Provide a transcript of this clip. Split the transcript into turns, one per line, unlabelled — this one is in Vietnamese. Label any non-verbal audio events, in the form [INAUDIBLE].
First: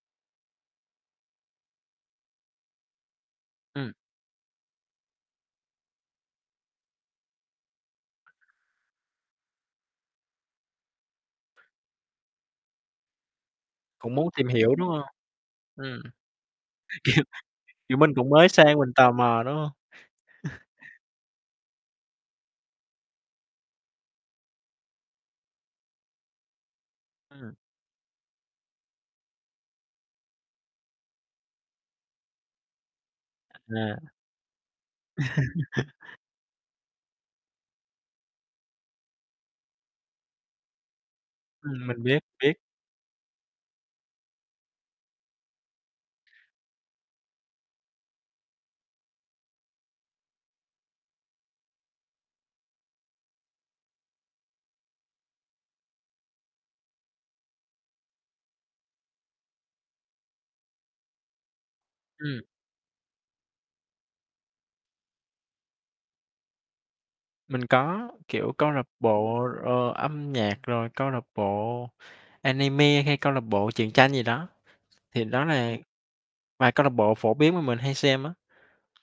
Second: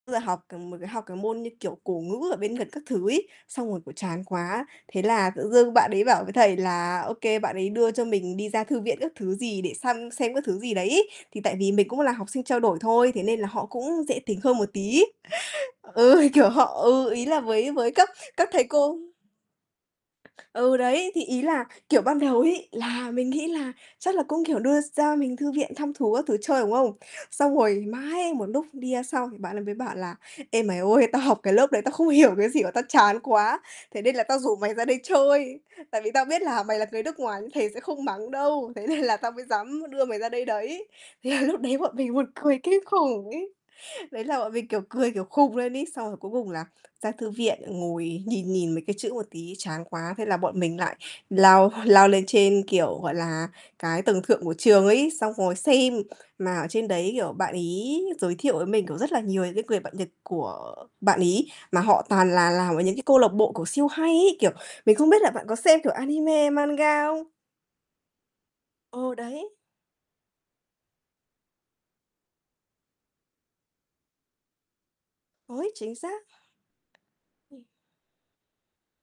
Bây giờ học c một cái học cái môn, như kiểu, cổ ngữ ở bên Nhật gần các thứ ấy, xong rồi,
Ừm.
kiểu, chán quá, thế là tự dưng bạn đấy bảo với thầy là, OK bạn ấy đưa cho mình đi ra thư viện các thứ gì để săn xem các thứ gì đấy ấy. Thì tại vì mình cũng là học sinh trao đổi thôi, thế nên là họ cũng
Cũng
dễ
muốn
tính
tìm
hơn một
hiểu, đúng hông?
tí.
Ừm. Kiểu,
Ừ, kiểu họ, ừ, ý là với với
kiểu,
các
mình cũng
các
mới
thầy
sang mình
cô
tò mò, đúng hông? [CHUCKLES]
Ừ, đấy, thì ý là, kiểu, ban đầu ấy, là mình nghĩ là chắc là cũng, kiểu, đưa ra mình thư viện thăm thú các thứ chơi, đúng không? Xong
Ừm.
rồi mãi một lúc đi ra xong bạn ấy mới bảo là "Ê, mày ơi, tao học cái lớp đấy, tao không hiểu cái gì và tao chán quá.
À.
Thế nên là tao rủ mày ra đây chơi.
[LAUGHS]
Tại vì tao biết là mày là người nước ngoài nên thầy sẽ không mắng đâu. Thế nên là tao mới dám đưa mày ra đây đấy." Thế là lúc đấy
Ừm,
bọn
mình biết,
mình
mình
buồn
biết.
cười kinh khủng ấy. Đấy là bọn mình, kiểu, cười, kiểu, khùng lên ấy. Xong rồi cuối cùng là ra thư viện ngồi nhìn nhìn mấy cái chữ một tí chán quá. Thế là bọn mình lại lao lao lên trên, kiểu, gọi là, cái tầng thượng của trường ấy, xong ngồi xem, mà ở trên đấy, kiểu, bạn ấy giới thiệu với mình cũng rất là nhiều những cái người bạn Nhật của bạn ấy, mà họ toàn
Ừm.
là làm ở những cái câu lạc bộ, kiểu, siêu hay ấy, kiểu, mình không biết là bạn có xem, kiểu, anime, manga không?
Mình có, kiểu, câu lạc
Ờ,
bộ,
đấy.
ờ, âm nhạc rồi câu lạc bộ anime hay câu lạc bộ truyện tranh gì đó. Thì đó là
Ối, chính xác.
vài câu lạc bộ phổ biến mà
Ừm.
mình hay xem á.